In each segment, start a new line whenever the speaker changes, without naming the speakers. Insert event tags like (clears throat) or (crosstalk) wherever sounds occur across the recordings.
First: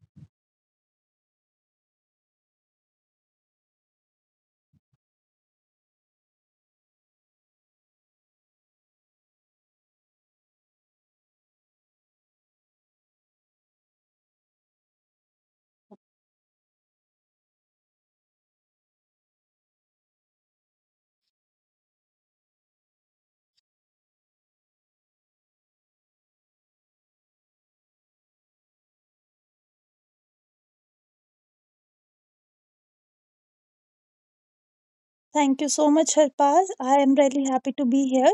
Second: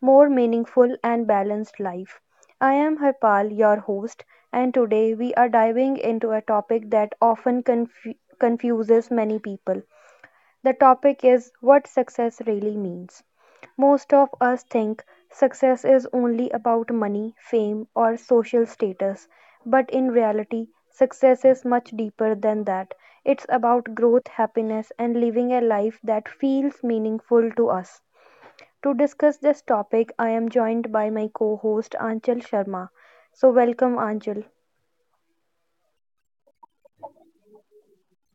more meaningful, and balanced life. I am Harpal, your host, and today we are diving into a topic that often confuses many people. The topic is what success really means. Most of us think success is only about money, fame, or social status, but in reality, success is much deeper than that. It's about growth, happiness, and living a life that feels meaningful to us. To discuss this topic, I am joined by my co host Anchal Sharma. So, welcome, Anchal.
Thank you so much, Harpal. I am really happy to be here.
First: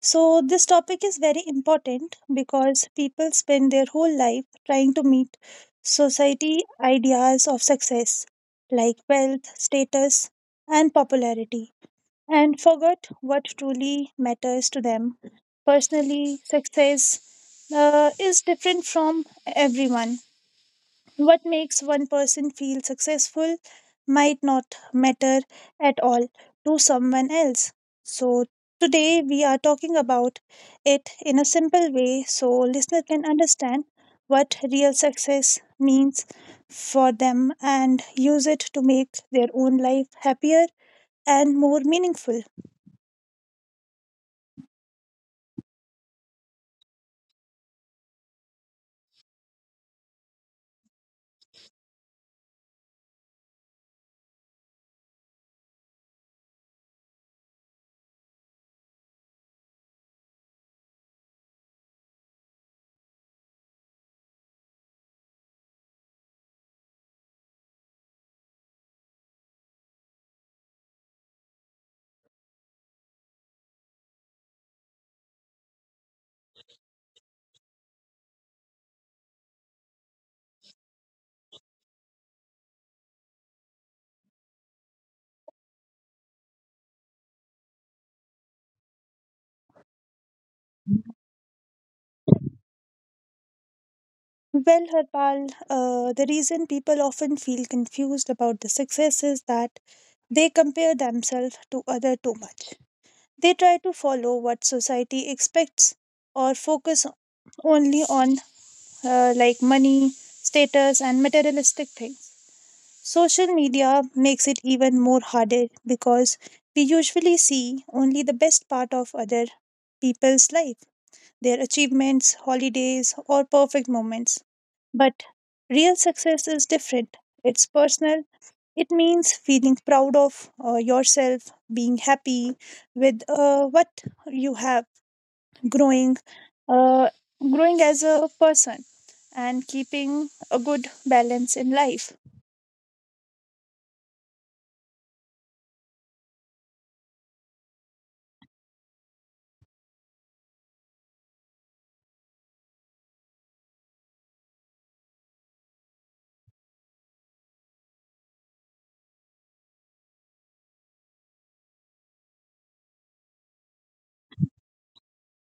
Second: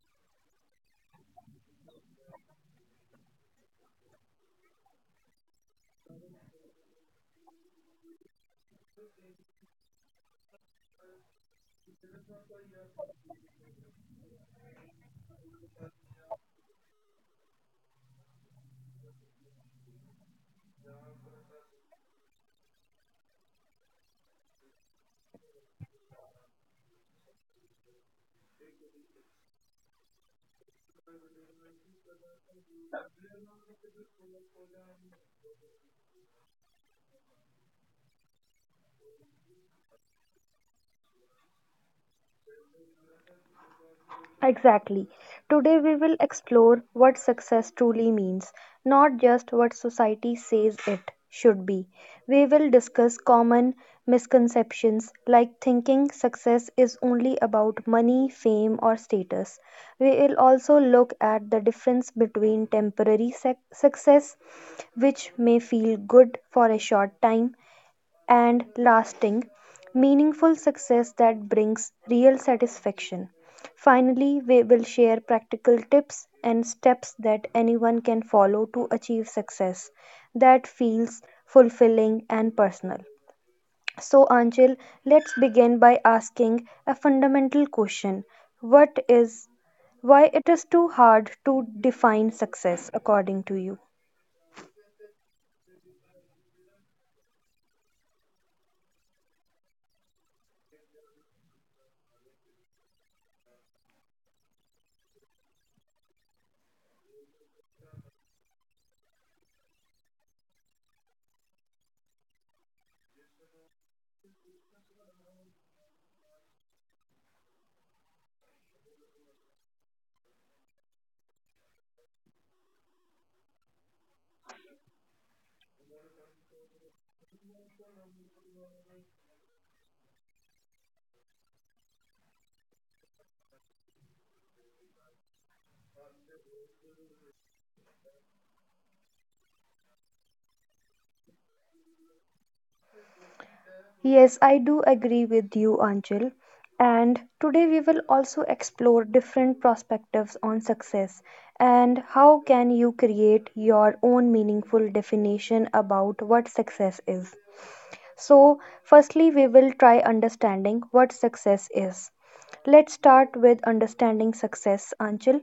So, this topic is very important because people spend their whole life trying to meet society ideas of success like wealth, status, and popularity, and forgot what truly matters to them. Personally, success is different from everyone. What makes one person feel successful might not matter at all to someone else. So, today we are talking about it in a simple way so listener can understand what real success means for them and use it to make their own life happier and more meaningful.
Exactly. Today we will explore what success truly means, not just what society says it should be. We will discuss common misconceptions like thinking success is only about money, fame, or status. We will also look at the difference between temporary success, which may feel good for a short time, and lasting, meaningful success that brings real satisfaction. Finally, we will share practical tips and steps that anyone can follow to achieve success that feels fulfilling and personal. So, Anjil, let's begin by asking a fundamental question. What is, why it is too hard to define success according to you?
Well, Harpal, the reason people often feel confused about the success is that they compare themselves to other too much. They try to follow what society expects or focus only on like money, status, and materialistic things. Social media makes it even more harder because we usually see only the best part of other people's life, their achievements, holidays, or perfect moments. But real success is different. It's personal. It means feeling proud of yourself, being happy with what you have, growing uh, growing as a person, and keeping a good balance in life.
Yes, I do agree with you, Anjal. And today we will also explore different perspectives on success and how can you create your own meaningful definition about what success is. So, firstly, we will try understanding what success is. Let's start with understanding success, Anchal.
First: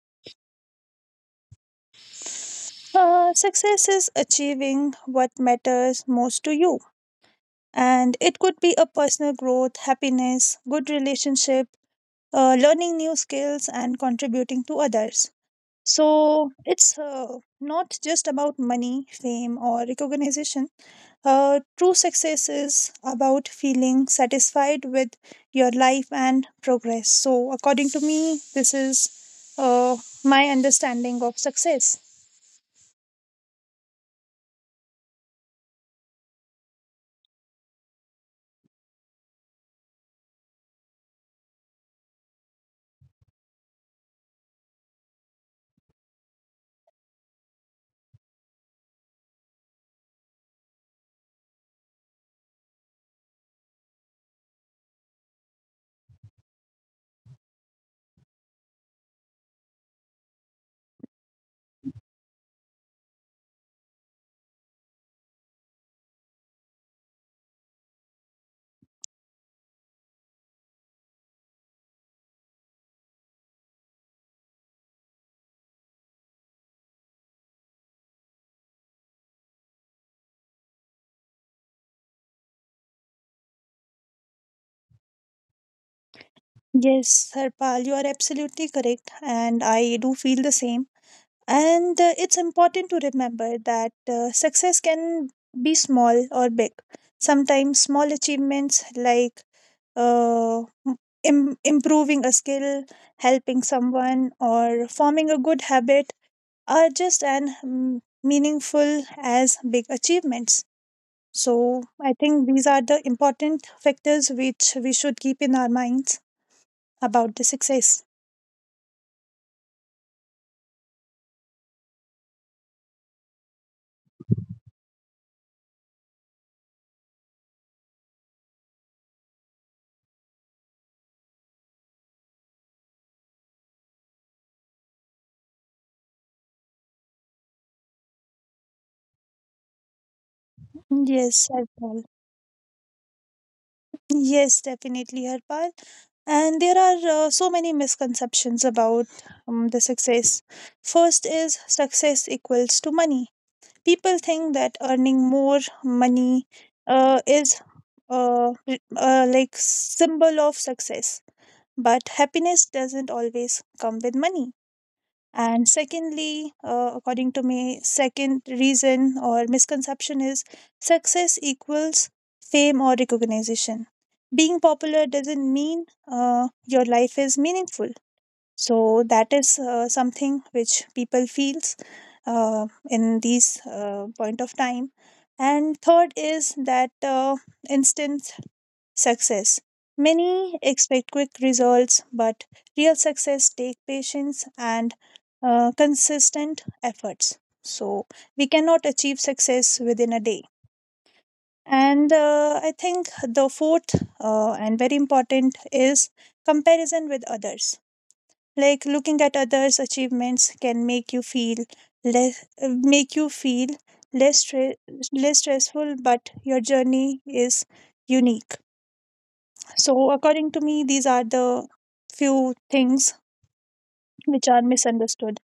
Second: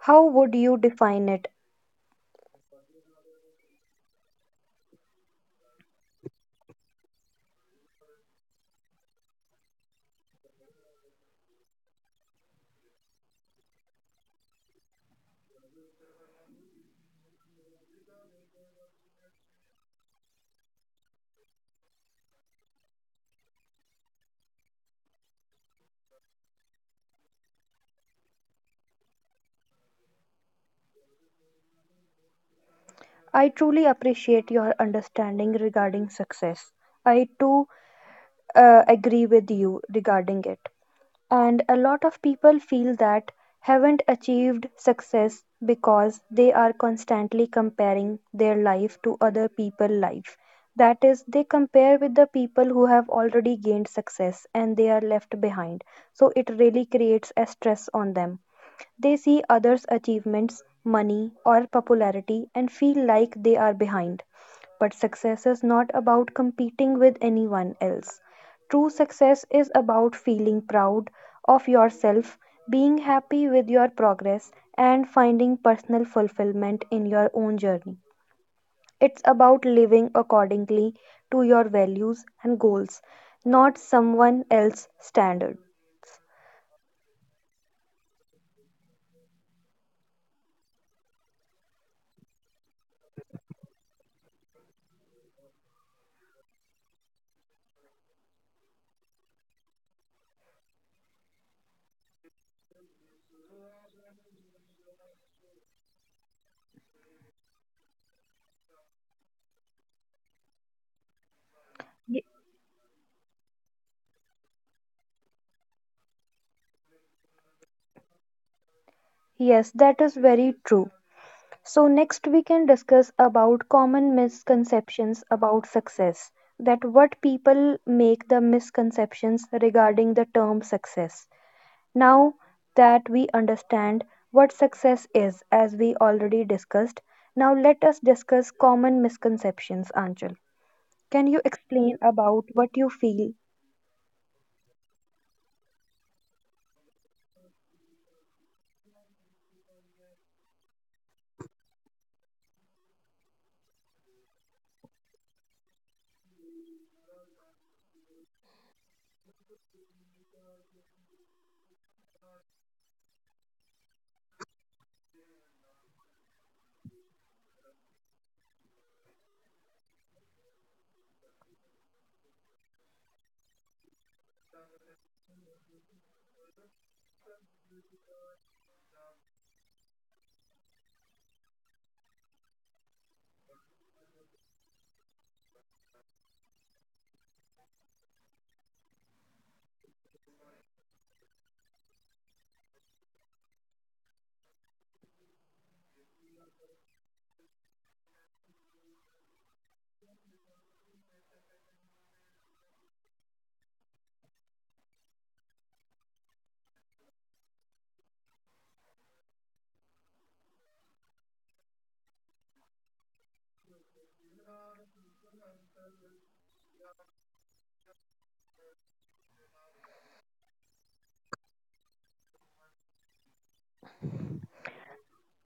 How would you define it?
Success is achieving what matters most to you, and it could be a personal growth, happiness, good relationship, learning new skills, and contributing to others. So it's not just about money, fame, or recognition. True success is about feeling satisfied with your life and progress. So, according to me, this is my understanding of success.
I truly appreciate your understanding regarding success. I too agree with you regarding it. And a lot of people feel that haven't achieved success because they are constantly comparing their life to other people's life. That is, they compare with the people who have already gained success and they are left behind. So it really creates a stress on them. They see others' achievements, money, or popularity and feel like they are behind. But success is not about competing with anyone else. True success is about feeling proud of yourself, being happy with your progress, and finding personal fulfillment in your own journey. It's about living accordingly to your values and goals, not someone else's standard.
Yes, Harpal, you are absolutely correct, and I do feel the same. And it's important to remember that success can be small or big. Sometimes small achievements like uh, improving a skill, helping someone, or forming a good habit are just as meaningful as big achievements. So, I
Y-
think these are the important factors which we should keep in our minds about the success.
Yes, that is very true. So next we can discuss about common misconceptions about success, that what people make the misconceptions regarding the term success. Now that we understand what success is, as we already discussed, now let us discuss common misconceptions, Anchal. Can you
Yes,
explain
Harpal.
about what you feel?
Yes, definitely, Harpal. And there are so many misconceptions about the success. First is success equals to money. People think that earning more money is like symbol of success, but happiness doesn't always come with money. And secondly, according to me, second reason or misconception is success equals fame or recognition. Being popular doesn't mean your life is meaningful. So that is something which people feels in these point of time. And third is that instant success. Many expect quick results, but real success take patience and consistent efforts. So we cannot achieve success within a day. And I think the fourth and very important is comparison with others. Like looking at others' achievements can make you feel less, make you feel less stre- less stressful, but your journey is unique. So, according to me, these are the few things which are misunderstood.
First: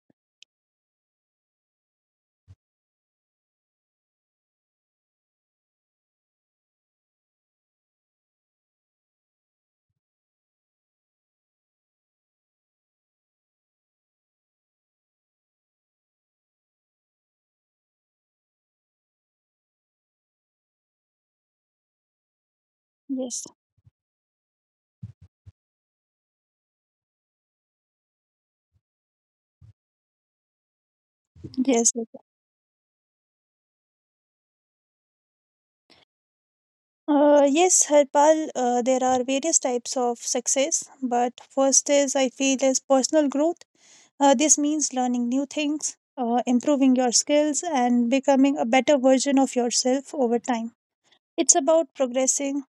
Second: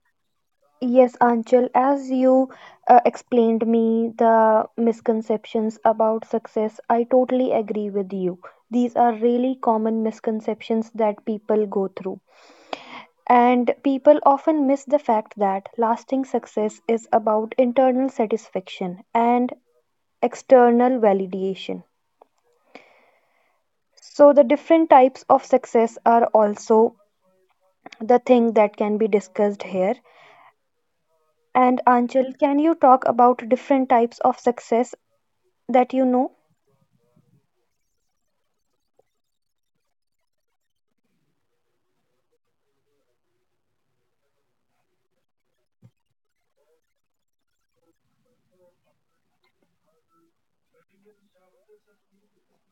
Yes, Anchal, as you explained me the misconceptions about success, I totally agree with you. These are really common misconceptions that people go through. And people often miss the fact that lasting success is about internal satisfaction and external validation.
Yes.
So, the different types of success are also the thing that can be discussed here. And
Yes. Yes.
Anchal, can you talk about different types of success that you know.
Yes, Harpal, there are various types of success, but first is I feel is personal growth. This means learning new things, improving your skills, and becoming a better version of yourself over time. It's about progressing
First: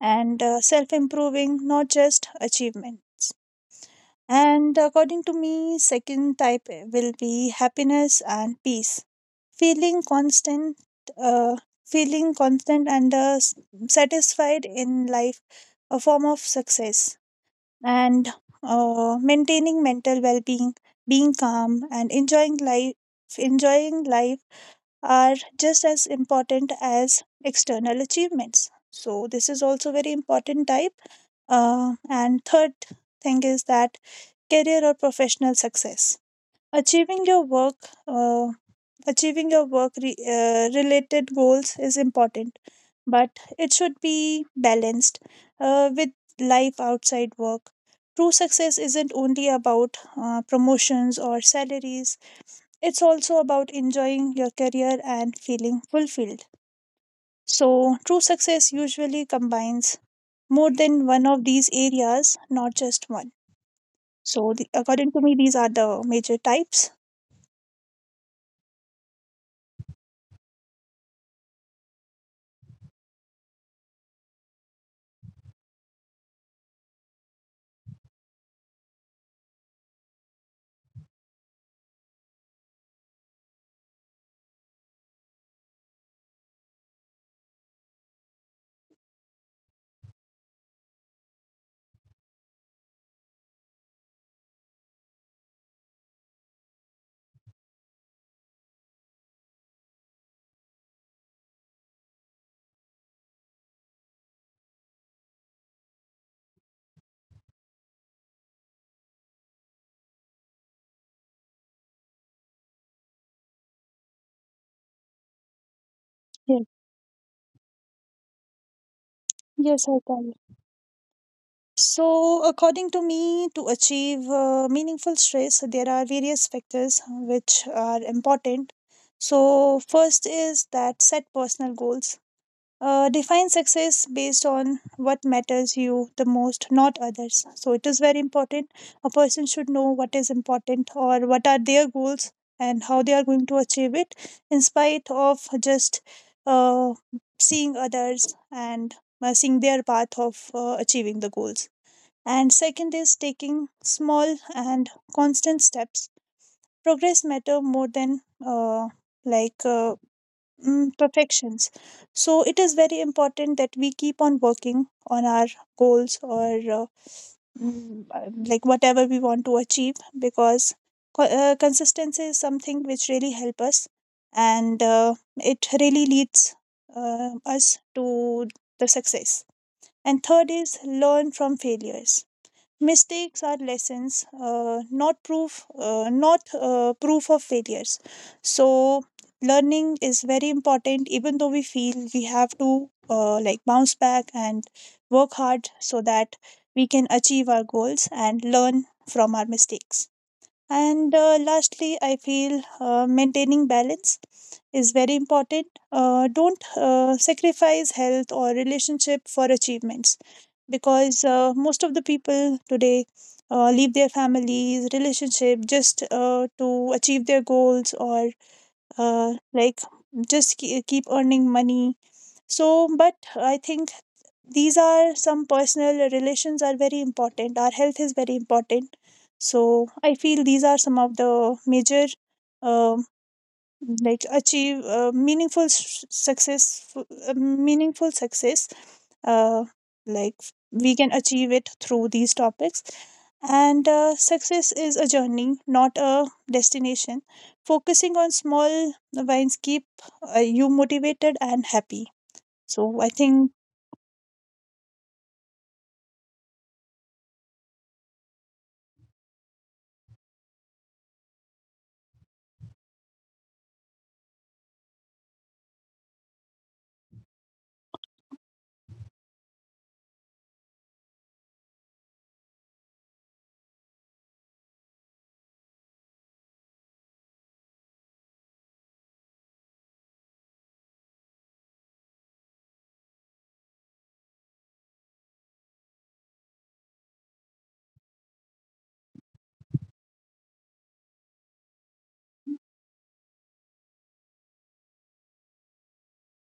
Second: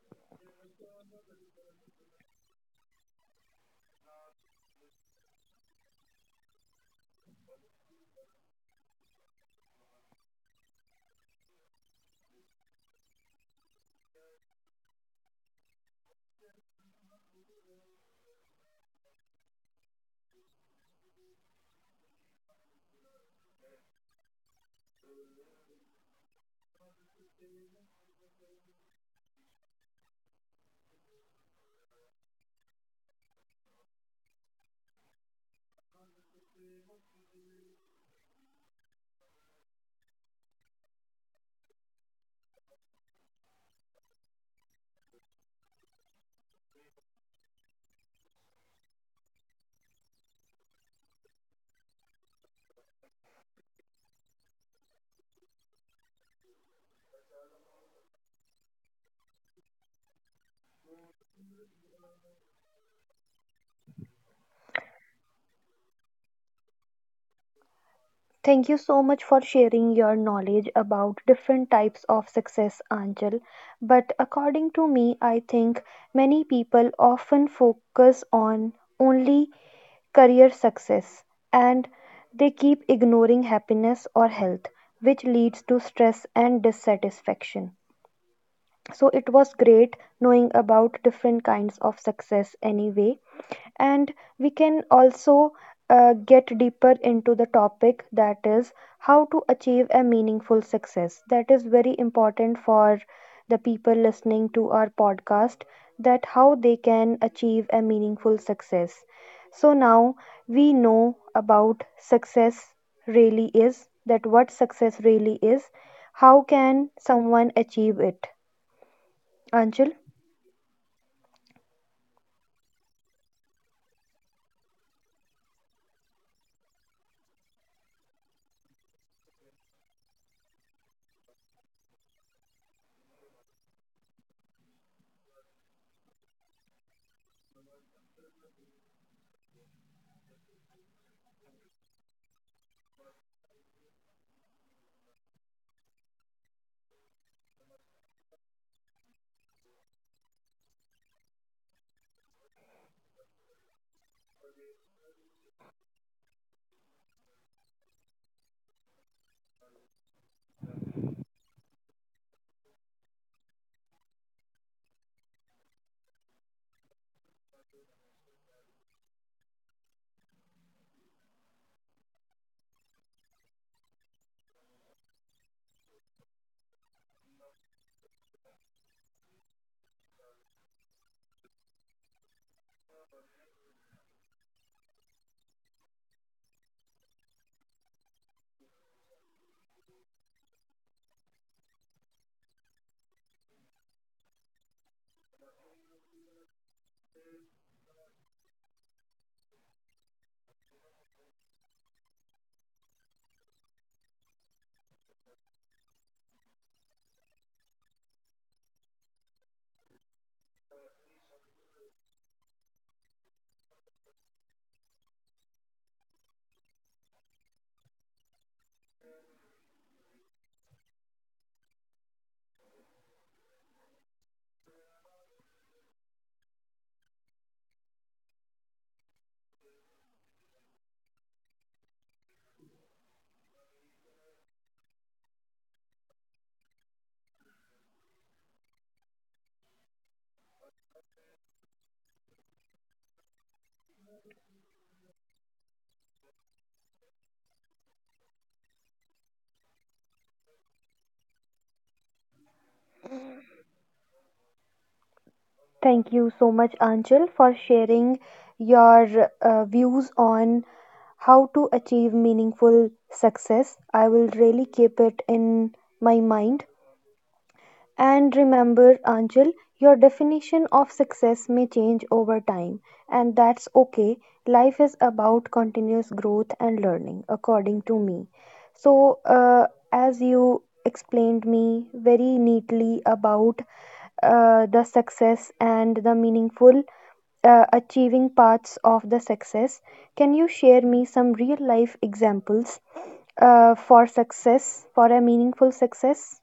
and self improving, not just achievement. And according to me, second type will be happiness and peace. Feeling constant, uh, Feeling constant and satisfied in life, a form of success, and maintaining mental well-being, being calm, and enjoying life are just as important as external achievements. So this is also very important type. And third thing is that career or professional success, achieving your work uh, achieving your work related goals is important, but it should be balanced with life outside work. True success isn't only about promotions or salaries, it's also about enjoying your career and feeling fulfilled. So true success usually combines more than one of these areas, not just one. So according to me these are the major types.
Thank you so much for sharing your knowledge about different types of success, Anjal. But according to me, I think many people often focus on only career success and they keep ignoring happiness or health, which leads to stress and dissatisfaction. So it was great knowing about different kinds of success anyway. And we can also get deeper into the topic, that is how to achieve a meaningful success, that is very important for the people listening to our podcast, that how they can achieve a meaningful success. So now we know about success really is, that what success really is, how
Yes,
can someone achieve it,
yes,
anchal?
I can. So, according to me, to achieve meaningful stress, there are various factors which are important. So, first is that set personal goals. Define success based on what matters you the most, not others. So it is very important a person should know what is important or what are their goals and how they are going to achieve it, in spite of just uh, seeing others and seeing their path of achieving the goals. And second is taking small and constant steps. Progress matter more than like uh, perfections. So it is very important that we keep on working on our goals or like whatever we want to achieve, because consistency is something which really help us and it really leads us to the success. And third is learn from failures. Mistakes are lessons, not proof of failures. So learning is very important, even though we feel we have to like bounce back and work hard so that we can achieve our goals and learn from our mistakes. And lastly I feel maintaining balance is very important. Don't sacrifice health or relationship for achievements, because most of the people today leave their families, relationship, just to achieve their goals or like just keep earning money. So, but I think these are some personal relations are very important. Our health is very important. So I feel these are some of the major uh, like achieve meaningful s- success meaningful success, uh, like we can achieve it through these topics. And success is a journey, not a destination. Focusing on small wins keep you motivated and happy. So I think,
Thank you so much, Anchal, for sharing your views on how to achieve meaningful success. I will really keep it in my mind. And remember, Anjal, your definition of success may change over time, and that's okay. Life is about continuous growth and learning, according to me. So, as you explained me very neatly about the success and the meaningful achieving parts of the success, can you share me some real life examples for success, for a meaningful success?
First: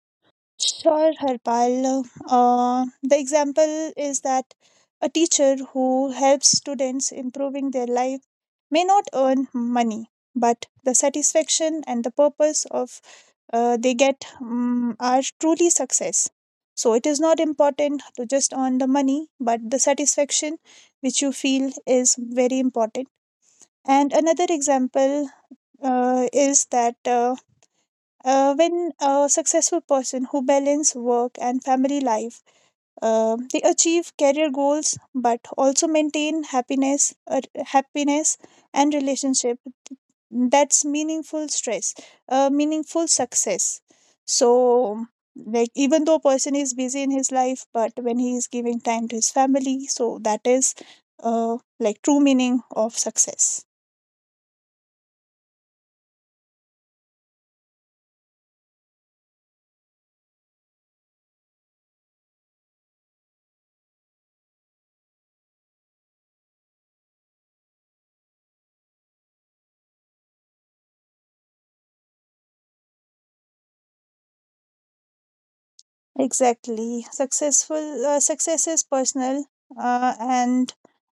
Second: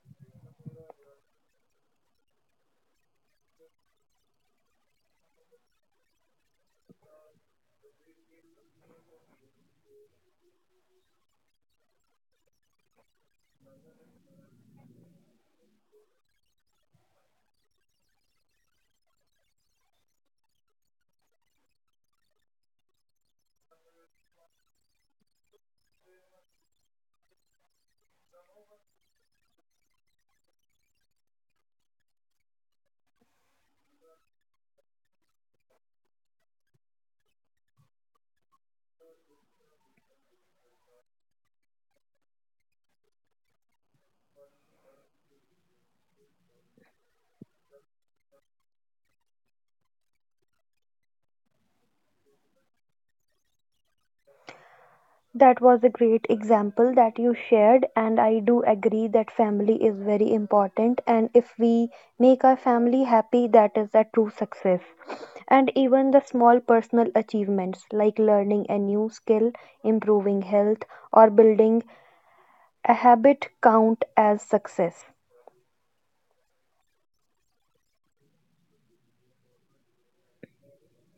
sure, Harpal, the example is that a teacher who helps students improving their life may not earn money, but the satisfaction and the purpose of they get are truly success. So it is not important to just earn the money, but the satisfaction which you feel is very important. And another example is that when a successful person who balance work and family life, they achieve career goals, but also maintain happiness and relationship, that's meaningful success. So, like, even though a person is busy in his life, but when he is giving time to his family, so that is like true meaning of success.
That was a great example that you shared, and I do agree that family is very important. And if we make our family happy, that is a true success. And even the small personal achievements like learning a new skill, improving health, or building a habit count as success.
Exactly, success is personal and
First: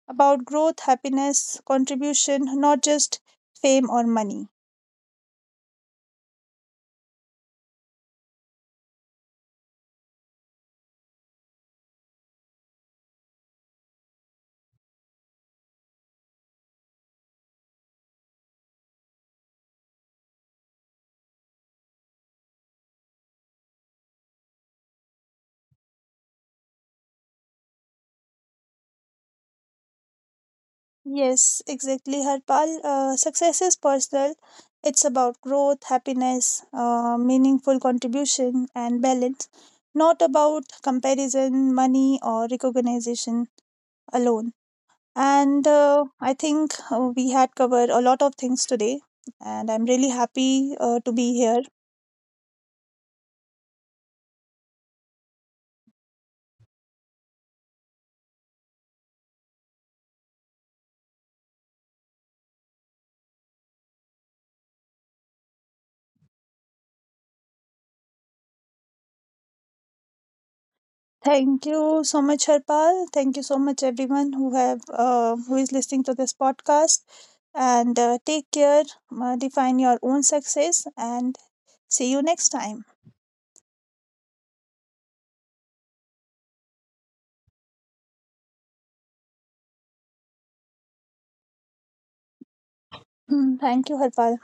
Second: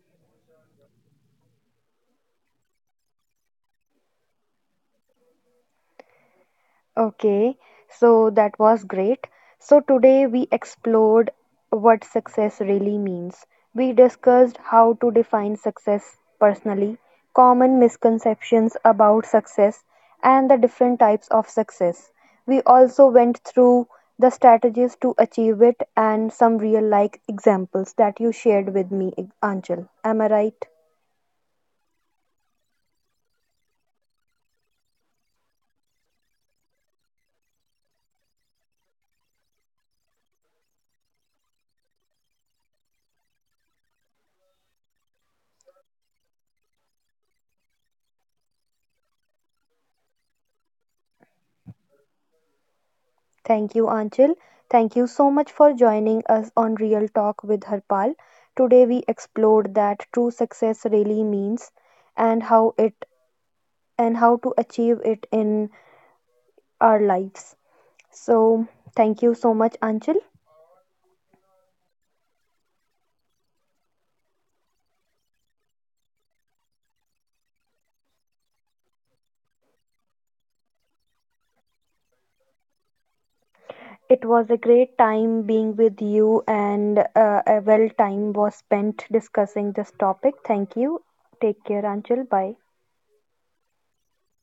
about growth, happiness, contribution, not just fame or money.
Okay, so that was great. So today we explored what success really means. We discussed how to define success personally, common misconceptions about success, and the different types of success. We also went through the strategies to achieve it and some real life examples that you shared with me, Anchal. Am I right?
Yes, exactly, Harpal. Success is personal. It's about growth, happiness, meaningful contribution, and balance, not about comparison, money, or recognition alone. And I think we had covered a lot of things today, and I'm really happy to be here.
Thank you, Anchal. Thank you so much for joining us on Real Talk with Harpal. Today we explored that true success really means and how it, and how to achieve it in our lives. So, thank you so much, Anchal.
Thank you so much, Harpal. Thank you so much, everyone who have who is listening to this podcast. And take care, define your own success, and see you next time. (laughs)
It was a great time being with you, and a well time was spent discussing this topic. Thank you. Take care, Anchal. Bye.
(clears throat) Thank you, Harpal.